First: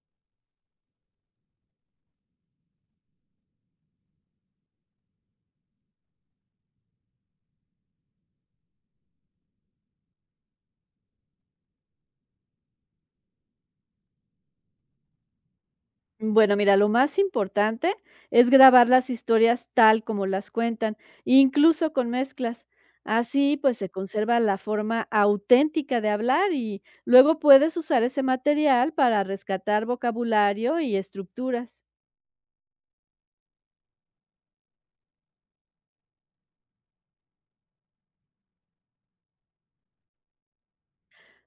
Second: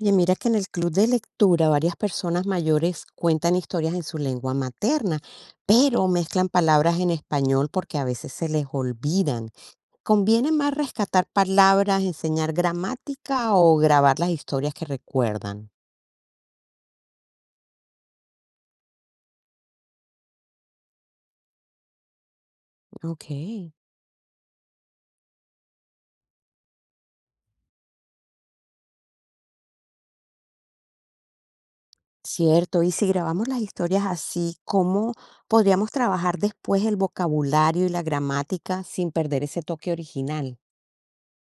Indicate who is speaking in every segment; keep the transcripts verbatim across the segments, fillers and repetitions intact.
Speaker 1: Oye, mira que en el club de lectura varias personas mayores cuentan historias en su lengua materna, pero mezclan palabras en español porque a veces se les olvidan. ¿Conviene más rescatar palabras, enseñar gramática o grabar las historias que recuerdan?
Speaker 2: Bueno, mira, lo más importante es grabar las historias tal como las cuentan, incluso con mezclas.
Speaker 1: Ok,
Speaker 2: Así pues se conserva la forma auténtica de hablar y luego puedes usar ese material para rescatar vocabulario y estructuras.
Speaker 1: cierto. Y si grabamos las historias así, ¿cómo podríamos trabajar después el vocabulario y la gramática sin perder ese toque original?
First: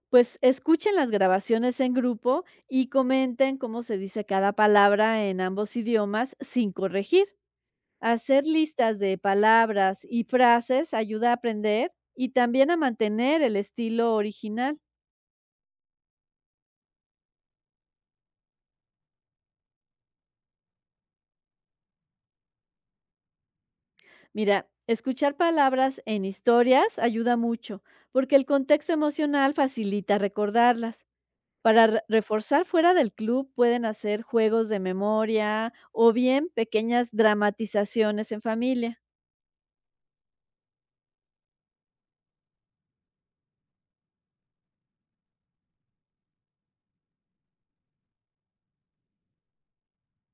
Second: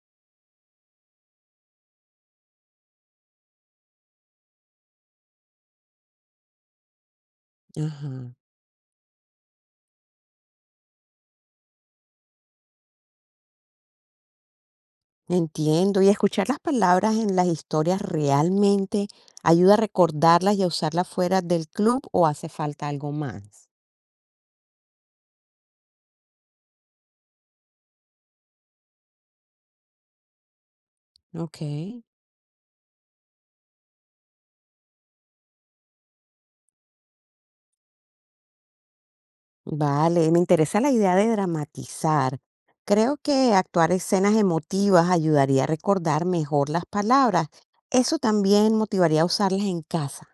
Speaker 2: Pues escuchen las grabaciones en grupo y comenten cómo se dice cada palabra en ambos idiomas sin corregir.
Speaker 1: Ajá.
Speaker 2: Hacer listas de palabras y frases ayuda a aprender y también a mantener el estilo original.
Speaker 1: Entiendo, y escuchar las palabras en las historias realmente ayuda a recordarlas y a usarlas fuera del club o hace falta algo más.
Speaker 2: Mira, escuchar palabras en historias ayuda mucho porque el contexto emocional facilita recordarlas.
Speaker 1: Ok.
Speaker 2: Para re- reforzar fuera del club pueden hacer juegos de memoria o bien pequeñas dramatizaciones en familia.
Speaker 1: Vale, me interesa la idea de dramatizar. Creo que actuar escenas emotivas ayudaría a recordar mejor las palabras. Eso también motivaría a usarlas en casa.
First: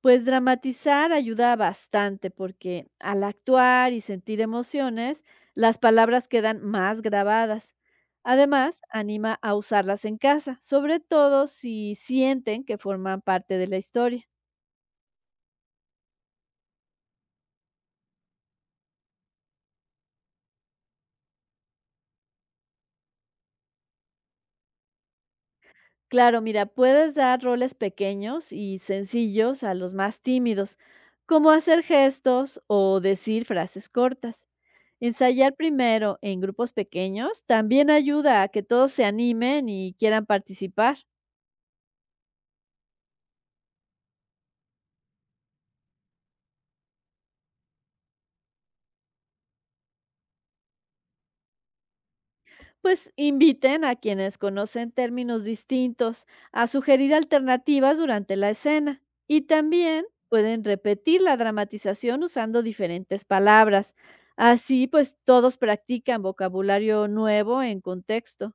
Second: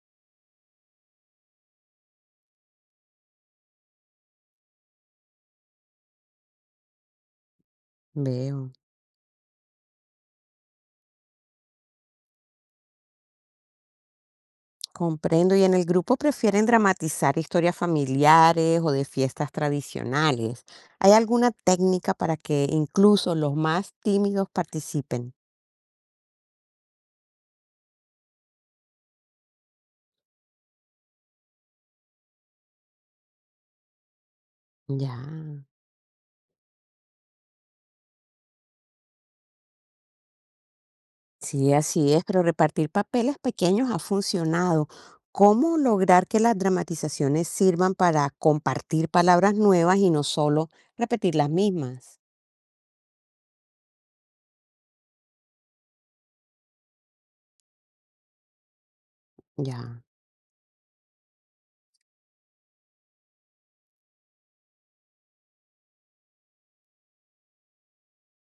Speaker 2: Pues dramatizar ayuda bastante porque al actuar y sentir emociones, las palabras quedan más grabadas.
Speaker 1: Veo.
Speaker 2: Además, anima a usarlas en casa, sobre todo si sienten que forman parte de la historia.
Speaker 1: Comprendo. ¿Y en el grupo prefieren dramatizar historias familiares o de fiestas tradicionales? ¿Hay alguna técnica para que incluso los más tímidos participen?
Speaker 2: Claro, mira, puedes dar roles pequeños y sencillos a los más tímidos, como hacer gestos o decir frases cortas.
Speaker 1: Ya,
Speaker 2: Ensayar primero en grupos pequeños también ayuda a que todos se animen y quieran participar.
Speaker 1: sí, así es, pero repartir papeles pequeños ha funcionado. ¿Cómo lograr que las dramatizaciones sirvan para compartir palabras nuevas y no solo repetir las mismas?
Speaker 2: Pues inviten a quienes conocen términos distintos a sugerir alternativas durante la escena y
Speaker 1: Ya.
Speaker 2: también pueden repetir la dramatización usando diferentes palabras. Así pues todos practican vocabulario nuevo en contexto.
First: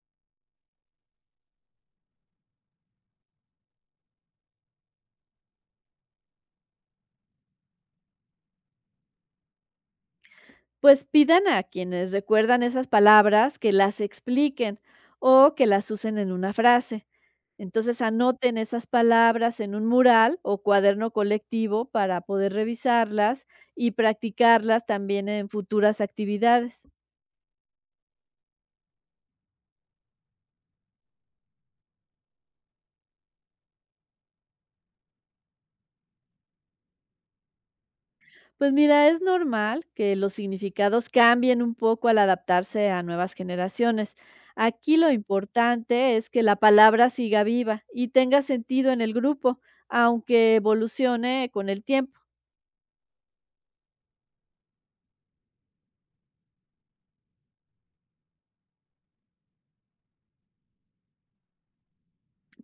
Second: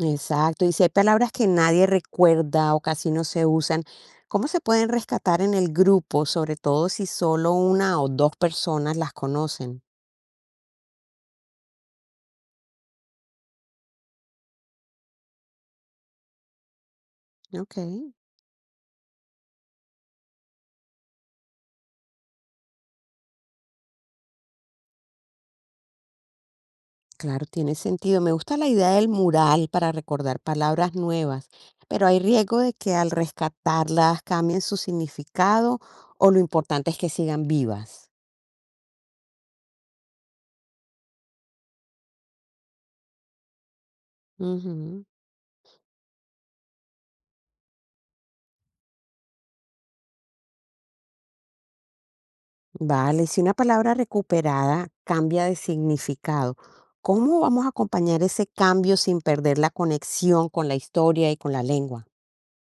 Speaker 1: Exacto, y si hay palabras que nadie recuerda o casi no se usan, ¿cómo se pueden rescatar en el grupo, sobre todo si solo una o dos personas las conocen?
Speaker 2: Pues pidan a quienes recuerdan esas palabras que las expliquen o que las usen en una frase.
Speaker 1: Ok,
Speaker 2: Entonces anoten esas palabras en un mural o cuaderno colectivo para poder revisarlas y practicarlas también en futuras actividades.
Speaker 1: claro, tiene sentido. Me gusta la idea del mural para recordar palabras nuevas, pero hay riesgo de que al rescatarlas cambien su significado o lo importante es que sigan vivas.
Speaker 2: Pues mira, es normal que los significados cambien un poco al adaptarse a nuevas generaciones. Aquí lo importante es que la palabra siga viva y tenga sentido en el grupo, aunque evolucione con el tiempo.
Speaker 1: Vale, si una palabra recuperada cambia de significado, ¿cómo vamos a acompañar ese cambio sin perder la conexión con la historia y con la lengua?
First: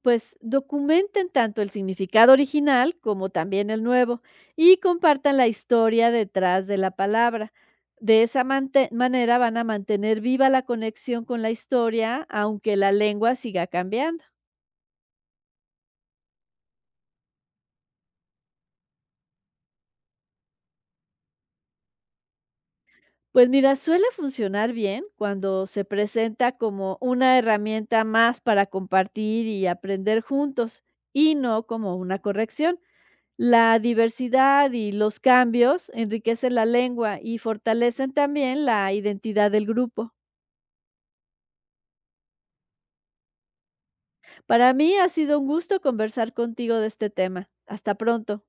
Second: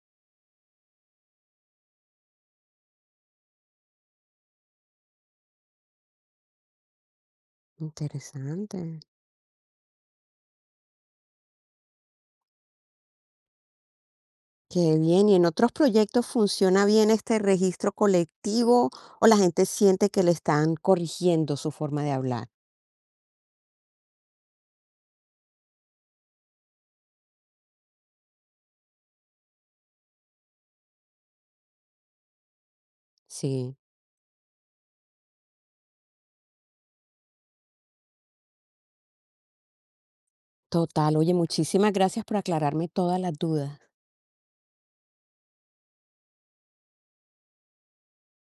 Speaker 2: Pues documenten tanto el significado original como también el nuevo y compartan la historia detrás de la palabra. De esa
Speaker 1: Interesante.
Speaker 2: mante- manera van a mantener viva la conexión con la historia, aunque la lengua siga cambiando.
Speaker 1: Qué bien, ¿y en otros proyectos funciona bien este registro colectivo o la gente siente que le están corrigiendo su forma de hablar?
Speaker 2: Pues mira, suele funcionar bien cuando se presenta como una herramienta más para compartir y aprender juntos y no como una corrección.
Speaker 1: Sí,
Speaker 2: La diversidad y los cambios enriquecen la lengua y fortalecen también la identidad del grupo.
Speaker 1: total. Oye, muchísimas gracias por aclararme todas las dudas.
Speaker 2: Para mí ha sido un gusto conversar contigo de este tema. Hasta pronto.